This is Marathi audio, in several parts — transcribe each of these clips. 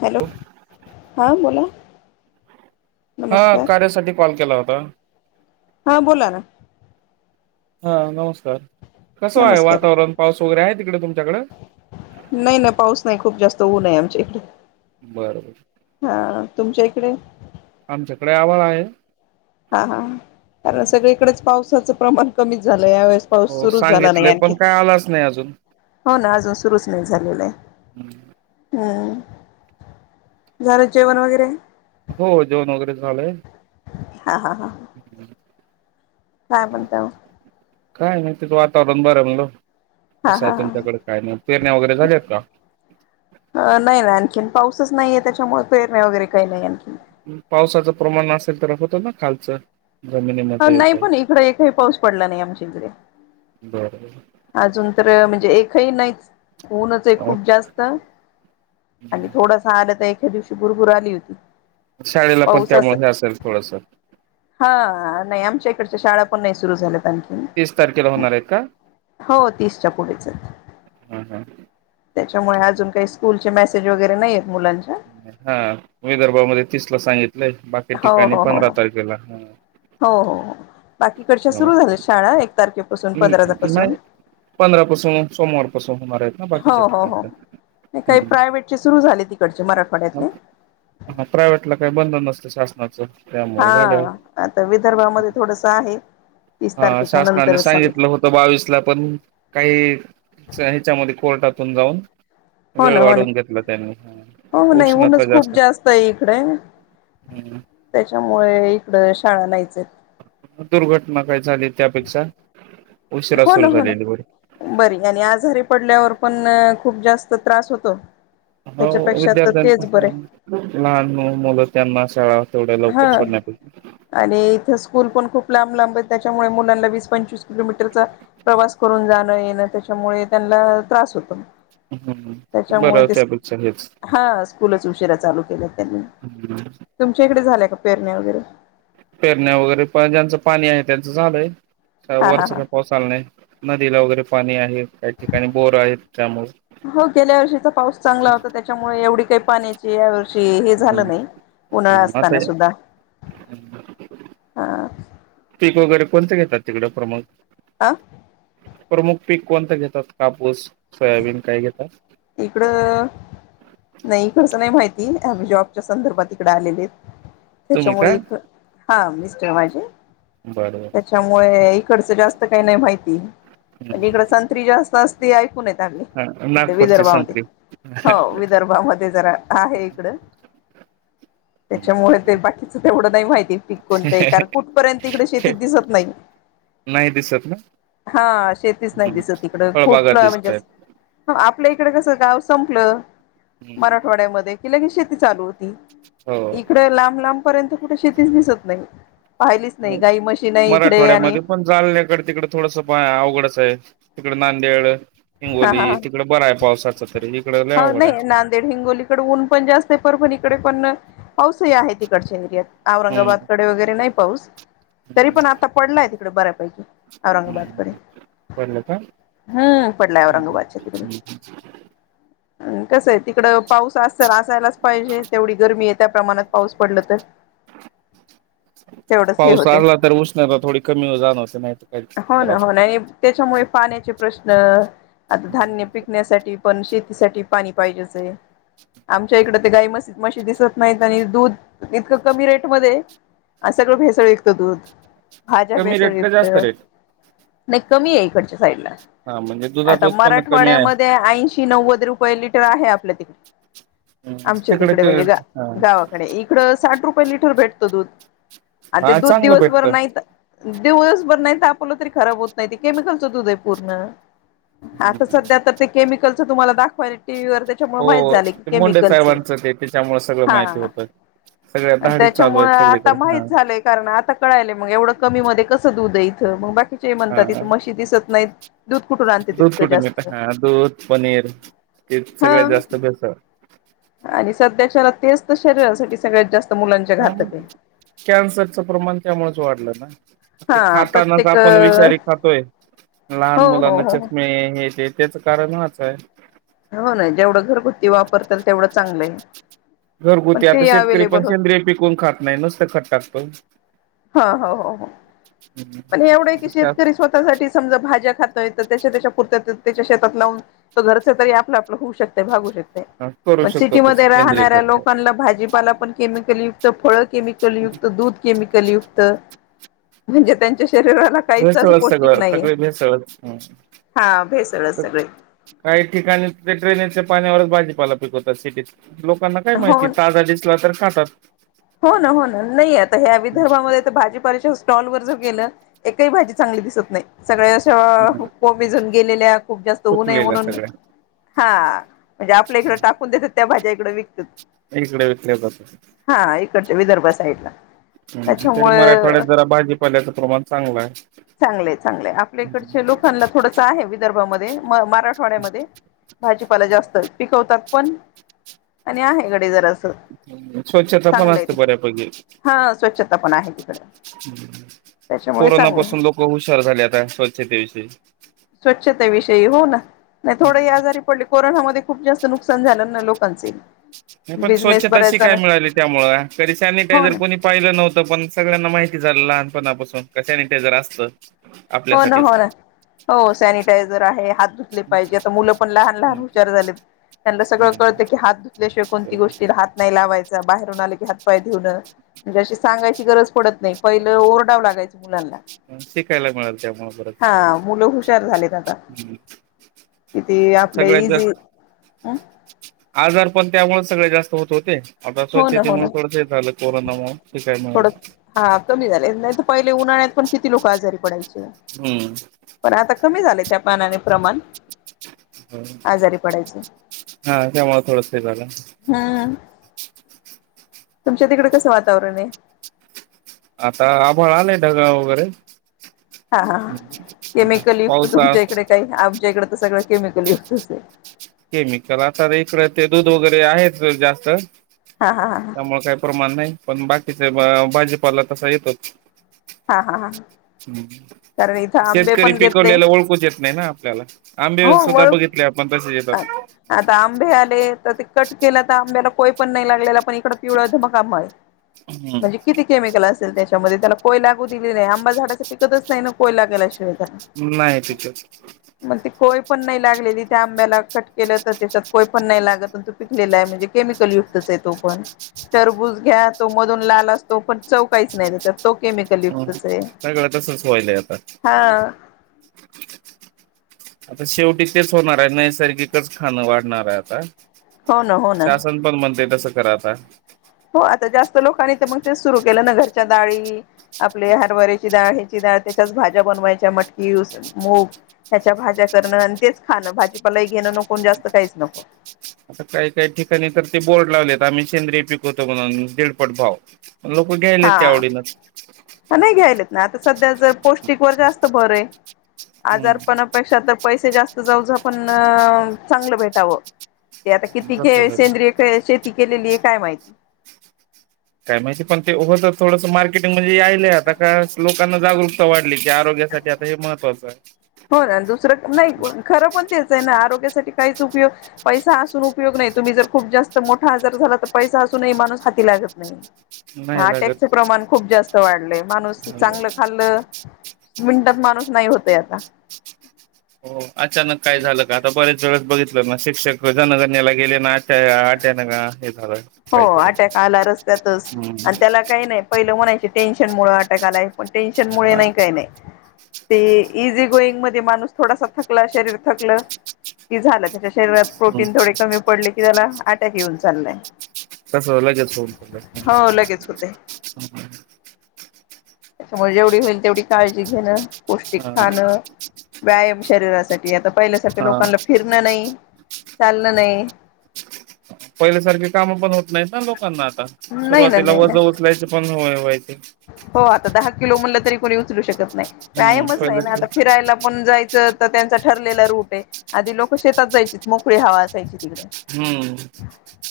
हॅलो हा बोला हा नमस्कार कार्यासाठी कॉल केला होता आ हा बोला ना हा नमस्कार कसं आहे नमस्कार वातावरण पाऊस आहे तिकडे तुमच्याकडे नाही नाही पाऊस नाही खूप जास्त तऊ नाही आमचे इकडे बरोबर हा तुमच्या इकडे आमच्याकडे आभार आहे हा हा कारण सगळीकडेच पावसाच प्रमाण कमी झा या वेळेस पाऊस हो सुरु झाला नाही सांगितलंय आणखी पण काय आलाच नाही अजून हो ना अजून सुरूच नाही झाले आहे् झालं जेवण वगैरे हो जेवन वगैरे झालंय हा हा हा काय म्हणता [unintelligible] काय नाही तिथं वातावरण बरं म्हणलं... हा कसं हा आहे तुमच्याकडे काय नाही पेरण्या वगैरे झाल्यात का? हा नाही ना आणखीन पाऊसच नाहीये त्याच्यामुळे प्रेरणा वगैरे काही नाही अजुन.. पावसाचं प्रमाण असेल तर होतं ना खालचं. हा जमिनीमध्ये नाही काही पण इकड एकही पाऊस पडला नाही आमच्या इकडे. बरं अजून तर म्हणजे एकही नाहीच. ऊनच आहे खूप जास्त आणि थोडसा आलं तर एख्या दिवशी.... भरपूर आली होती. शाळेला पण पाऊस असं त्यामुळे असेल थोडस.... ह नाही आमच्या इकडच्या शाळा पण नाही सुरू झाल्या. तीस तारखेला होणार आहेत का? हो तीसच्या पुढेच आहेत ह ह त्याच्यामुळे अजून काही... स्कूलचे मेसेज वगैरे नाही येत.... हा विदर्भामध्ये तिसला सांगितल. बाकी हो ठिकाणी हो हो पंधरा हो तारखेला... हो हो हो बाकीकडच्या सुरू झाल्या शाळा. तारखेपासून ह् पंधरापासून नाही पंधरा पासून सोमवार पासून होणार आहेत ना हो बाकीच्या हो हो ठिकाणच्या नाही काही प्रायव्हेटचे सुरू झाले तिकडचे मराठवाड्यातले प्रायवेट ला काही बंद नसत. अच्छा हा आता विदर्भामध्ये थोडस आहे. तीस हा तारखेच्या शासनाने नंतरच सांगितलं होत बावीस ला पण काही ह्याच्यामध्ये... कोर्टातून जाऊन... हो वेळ ना हो ना वाढवून घेतला त्यांनी. हा. हो नाही ऊनच खूप जास्त आहे इकडे हम्म. त्याच्यामुळे इकड शाळा नाही.. दुर्घटना काय झाली त्यापेक्षा... उशिरा हो ना सुरू हो ना झालेली होती. बरी आणि आजारी पडल्यावर पण खूप जास्त... त्रास होतो. त्याच्यापेक्षा तर तेच बरे [unintelligible] हा सोडण्यापेक्षा आणि इथे स्कूल पण खूप लांब लांब... त्याच्यामुळे मुलांना वीस पंचवीस किलोमीटरचा प्रवास करून जाणं येणं त्याच्यामुळे त्यांना त्रास होतो. हम्म त्याच्यामुळे बरं ते त्यापेक्षा हेच हा स्कूलच उशीरा.... चालू केले. हम्म झाल्याय का पेरणे वगैरे पेरण्या वगैरे पण ज्यांचं पाणी आहे त्यांचं झालंय हा हा वरष हा काय पाऊस आचाला नाही नदीला वगैरे पणी आहे काही ठिकाणी बोर आहेत त्यामुळे हो गेल्या वर्षीचा पाऊस चांगला होता त्याच्यामुळे एवढी काही पाण्याची या वर्षी हे झालं हम्म नाही उन्हाळा असताना आता सुद्धा ह बोलत घेतात तिकडे प्रमुख आ प्रमुख पीक कोणतं घेतात कापूस सोयाबीन काय घेतात इकडं म्ही जॉबच्या संदर्भात इकडे आलेले आहेत तुम्ही त्याच्यामुळे का एक हा मिस्टर माझे बरं त्याच्यामुळे खर्च जास्त काही नाही माहिती म्हणजे बरं इकड संत्री जास्त असते ऐकून येत आली ह नागपूरची विदर्भामध्ये संत्री हो विदर्भामध्ये जरा आहे इकड त्याच्यामुळे ते बाकीच ए नाही माहिती प कोणत कार कुठपर्यंत इकडे शेतीत दिसत नाही नाही दिसत ना हा शेतीच नाही दिसत इकड खूप फळबागात म्हणजे दिसतायत. आपल्या इकडे कसं गाव संपलं मराठवाड्यामध्ये कि ल की शेतती ते लू हो इकड लांब लांब पर्यंत कुठे शेतीच दिसत नाही पाहिलीच नाही काही मशीन आहे इकडे आणि मराठवाड्यामध्ये पण जालन्याकडे इकड नाड्याे हा हा तरी इकडं लय ह अवघड आहे. नाही नांदेड हिंगोलीकडे ऊन पण जास्त परफणी तकडे पण पाऊसही आहे तिकडचेंदियत हम्म औरंगाबादकडे वगैरे नाही पाऊस तरी पण आता पडलाय बऱ्या पाहिजे औरंगाबाद प हम्म हम्म पडलाय औरंगाबादच्या तिकडे हम् ह् कसं आहे तिकडं पाऊस असल असायलाच पाहिजे तेवढी गरमी आहे त्या प्रमाणात पाऊस पडल तर तेवढच हे पाऊस होत आला तर उष्णता थोडी कमी जाणवते नाही तर काही हो ना त्रास हो ना होत आणि त्याच्यामुळे पाण्याचे प्रश्न आता धान्य पिकण्यासाठी पण शेतीसाठी पाणी पाहिजेच आमच्या इकड ते गाई मशी मशी दिसत नाहीत आणि दूध इतकं कमी रेटमध्येध्ये सगळं भेसळ एकतं दूध भाज्या कमी रेट का भेसळयुक्त जास्त रेट नाही कमी आहे इकडच्या साईडला हा म्हणजे दुधाचं आता उत्पन्न कमी आहे. मराठवाड्यामध्ये ऐंशी नव्वद रुपये लिटर आहे आपल्या तिकडे आमच्या तिकडे ते म्हणजे हा गावाकडे इकड साठ रुपये लिटर भेटत दूध आणि ते हा दूध चांगलं दिवसभर नाही भेटत. दिवसभर नाही तापलं तरी खराब होत नाही ते केमिकलचत उदय पूर्ण आता सध्या तर तेम तुम्हाला दाखय टी व्ही व त्याच्यामुळे हो माहित झालं की ते मुंडे केमिकल साहेबांचं ते त्याच्यामुळे सगळं माहिती हा होतं. सगळ्या धाडी चालू त्याच्यामुळे आहेत आता सगळीकडे हा माहित झालंय कारण आता कळाय मग एवढं कमी मध्ये कसं दूध आहे इथं मग म्हणतात त हा मशी दिसत नाही दूध कुठून आणते त कुटब हा दूध पनीर ते हा सगळ्यात जास्त भेसा अध्यक्षर तस ह मग आहे कॅन्सरच प्रमाण त्यामुळेच वाढलं ना ते हा खातानाच प्रत्येक आपण विषारी खातोय लहान हो हो मुलांना हो चषमे हे ते त्याच कारण हच आहे हो ना जेवढं घरगुती वापरता तेवढं चांगलं आहे पण घरगुती आता ते शेतकरी पण अवेलेबल होत सेंद्रिय पिकवून खात नाही नुसतं खट टाकत हो हो हो हो पण हे एवढं आहे की आता शेतकरी त्यात स्वतःसाठी समजा भाज्या खातोय तर त्याच्या त्याच्या पुर त्याच्या शेतात लावून घरच तरी आपला करू शकतो तसं सी सेंद्रिय राऱ्या खत. लोकांना भाजीपाला प केमल यु फळ केमिकलु दधमल [inaudible] युक्त म्हणजे त्यांच्या शरीराला काहीच असं भेसळच पौष्टिक सगळं नाहीये सगळे भेसळच हा भेसळच सगळे काही ठिकाणी ते ड्रेनेजच्या पाण्यावरच भाजी पाला पिकवतात लोकांना काय हो माहिती ताजा दिसला तर खा तर हो ना हो ना नाही आता या विदर्भामध्ये तर भाजीपाल्याच्या स्टॉल वर जर गेलं एकही भाजी चांगली दिसत नाही सगळ्या हम्म. कोबीजून गेलेल्या खूप जास्त ऊने सुकलेल्या म्हणून सगळ्या हा म्हणजे आपल्या इकडे टाकून देतात त्या भाज्या विकत [unintelligible] च्या विदर्भा साईड ला तरी मराठवाड्यात जरा भाजीपाल्याचा प्रमाण चांगलाय. चांगलंय चांगलंय आपल्याकडच्या लोकांना थोडंस आहे विदर्भामध्ये मराठवाड्यामध्ये भाजीपाला जास्त पिकवत पण आणि आहे ईकडे जरास, स्वच्छता पण असते बऱ्यापैकी, हा स्वच्छता पण आहे तिकडे त्याच्यामुळे कोरोना चांगले आहे पासून लोक हुशार झाले आता स्वच्छतेविषयी. ते हो ना नाही थोडं ह आजारी पडले कोरोनामध्ये खूप जास्त नुकसान झालं ना लोकांचे नाही पण बिझनेस स्वच्छता बऱ्याच शीकाय जण मिळाली त्यामुळ कधी हो सॅनिटायझर ना कोणी पाहिलं नव्हतं पण सगळ्यांना माहिती झाल लहानपणापासून की सॅनिटायझर असत हो ना हो ना हो सॅनिटायझर आहे हात पाहिजे आता मुलं पण लहान लहान हुशार झालेत त्यांना सगळं कळतं हम्म की हात धुतल्याशिवाय कोणत्या गोष्टीला हात नाही लावायचा बाहेरून आलं की हातपाय धुणं म्हणजे सांगायची गरज पडत नाही नाही पहिलं ओरडावं लागायचं मुलांना शिकायला मिळाल त्यामुळे बरंच हा मुलं हुशार झालेत आता किती आपलं सगळ्यात इझी जास्त हं आजार पण त्यामुळे सगळे जास्त होत होते. आता असं ना हो ना स्वच्छतेमुळे थोडंच झालं कोरोनामुळे शिकाय थोडं मिळालं. हा कमी झाले नाही तर पहिले उन्हाळ्यात पण किती लोक आजारी पडायची हम्म पण आता कमी झालय त्यामानाने प्रमाण आजारी पडायचे हा त्यामुळे थोडस हे झालं. हम्म तुमच्या तिकड कसं वातावरण आहे. आता आभळ आलंय ढगाळ वगैरे हा केमिकल युक्त पावसा तुमच्या इकडे काही आमच्या इकडे तर सगळं केमिकल युक्तच ये. केमिकल आता इकडं ते दूध वगैरे आहे जास्त. हा हा हा त्यामुळे काही प्रमाण नाही. पण बाकीचा भाजीपाला तसा येतोच हा हा हा ह कारण इथं आंबे शेतकरी पण घेतले पिकवलेला ओळखूच येत नाही ना आपल्याला आंबे हो सुद्धा वळू बघितले आपण तसेेत आता आंबे आले तर कट केला तर आंब्याला कोय पण नाही लागलेला इक पिव म्हणजे किती केमिकल त्याच्यामध्ये त्याला कोय लागू दिले नाही आंबा झाडां पिकतच नाही ना कोय लागायला शिवाय नाही पिच ती कोय पण नाही लागलेली त्या आबला कट केलं तर त्याच्यात कोय पण नाही लागत तो पिकलेला आहे म्हणजे केमिकल युक्तच आहे तो पण टरबूज घ्या तो मधून लाल असतो पण चौ काहीच नाही त्याच्यात तो केमिकल ह युक्तच आहे काय कळ तसच वयलय आता हा आता शेवटी तेच होणार आहे नैसर्गिकच खाणं वाढणार आहे आता हो ना हो ना शासन पण म्हणते. कसं कराता? हो आता जास्त लोकांनी तर मग तेच सुरू केलं ना घरच्या डाळी आपले हरवऱची डाळ ह्याची डाळ त्याच्याच भाज्या बनवायच्या मटकी मूग ह्याच्या भाज्या करणं आणि तेच खाणं भाजीपाला घेणं नको जास्त काहीच नको. आता काही काही ठिकाणी तर ते बोर्ड लावलेत आम्ही सेंद्रिय पिकवतो म्हणून दीडपट भाव. लोकं घ्यायले त्या हा आवडीनच नाही घ्यायलेत ना आता सध्या जर पौष्टिक वर जास्त बरं आहे. हम्म आजारपणापेक्षा तर पैसे जास्त जाऊ जा आपण चांगलं भेटावं. ते आता किती घे सेंद्रिय शेती केलेली आहे काय माहिती. काय माहिती पण तेच थडसं मार्केटिंग य आता लोकांना जा. सय की आरोग्यासाठी आता हे महत्वाचं आहे. हो ना दुसरं नाही खरं पण तेच आहे ना आरोग्य. काहीच उपयोग पैसा असून उपयोग नाही तुम्ही जर खूप जास्त मोठा आजार झाला तर पैसा असूनही माणूस हाती लागत नाही. हा नाही लागत टॅक्च प्रमाण खूप जास्त वाढलेय माणूस चांगलं खाल्ल. मिनटात माणूस नाही होतय आता [inaudible] हो अचानक काय झालं का आता बरेच वेळेस बघित शिक्षक जनगण्यला गेले ना आट्यानाग इला हो काहीतरी अटॅक आला रस्त्यातच हम्म आणि त्याला काही नाही पहिलं म्हणायचे टेन्शन मु अटक आलाय मग टेन्शन मु नाही हा काही नाही ते इझी गोईंग मध्ये माणूस थोडासा थकला शरीर थकलं की झालं त्याच्या शरीरात प्रोटीन थोडे कमी पडले त्याला अटक येऊन चाललय कसलाच फनला लगेच होते अच्छा मग जेवढी होईल तेवढी काळजी घेणं पौष्टिक खाण व्यायाम शरीरासाठी आता पहिल्यासारख्या लोकांना फिरणं नाही चाललं नाही पहिल्यासारखी कामं पण होत नाहीत ना लोकांना नाही ना सुरुवातीला नाही ना वज उचलायचे पण हो हो आता दहा किलो म्हणलं तरी कोणी उचलू शकत नाही हम्म व्यायामच नाही ना पहिले आता फिरायला पण जायचं तर त्यांचा ठरलेला रूट आहे आधी लोक शेतात जायची मोकळी हवा असायची हम्म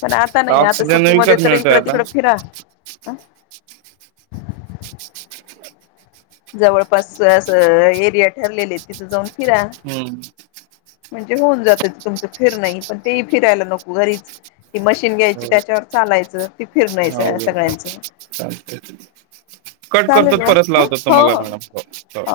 पण आता नाही आता ऑक्सिजन विकत सिटीमध्येध्ये तर मिळतोय इकडं आता तिकड फिरा अ जवळपास अस एरिया ठरलेले तिथं जाऊन फिरा हम् म्हणजे होऊन जात तुमचं फिरण पण तेही फिरायला नको घरीच ती मशीन घ्यायची हो त्याच्यावर चालायचं त फिर नाहीच हा उघडत सगळ्यांचं चालत कट चालेल करतात परत मग लावतात हो तुम्हाला हो मॅडम हो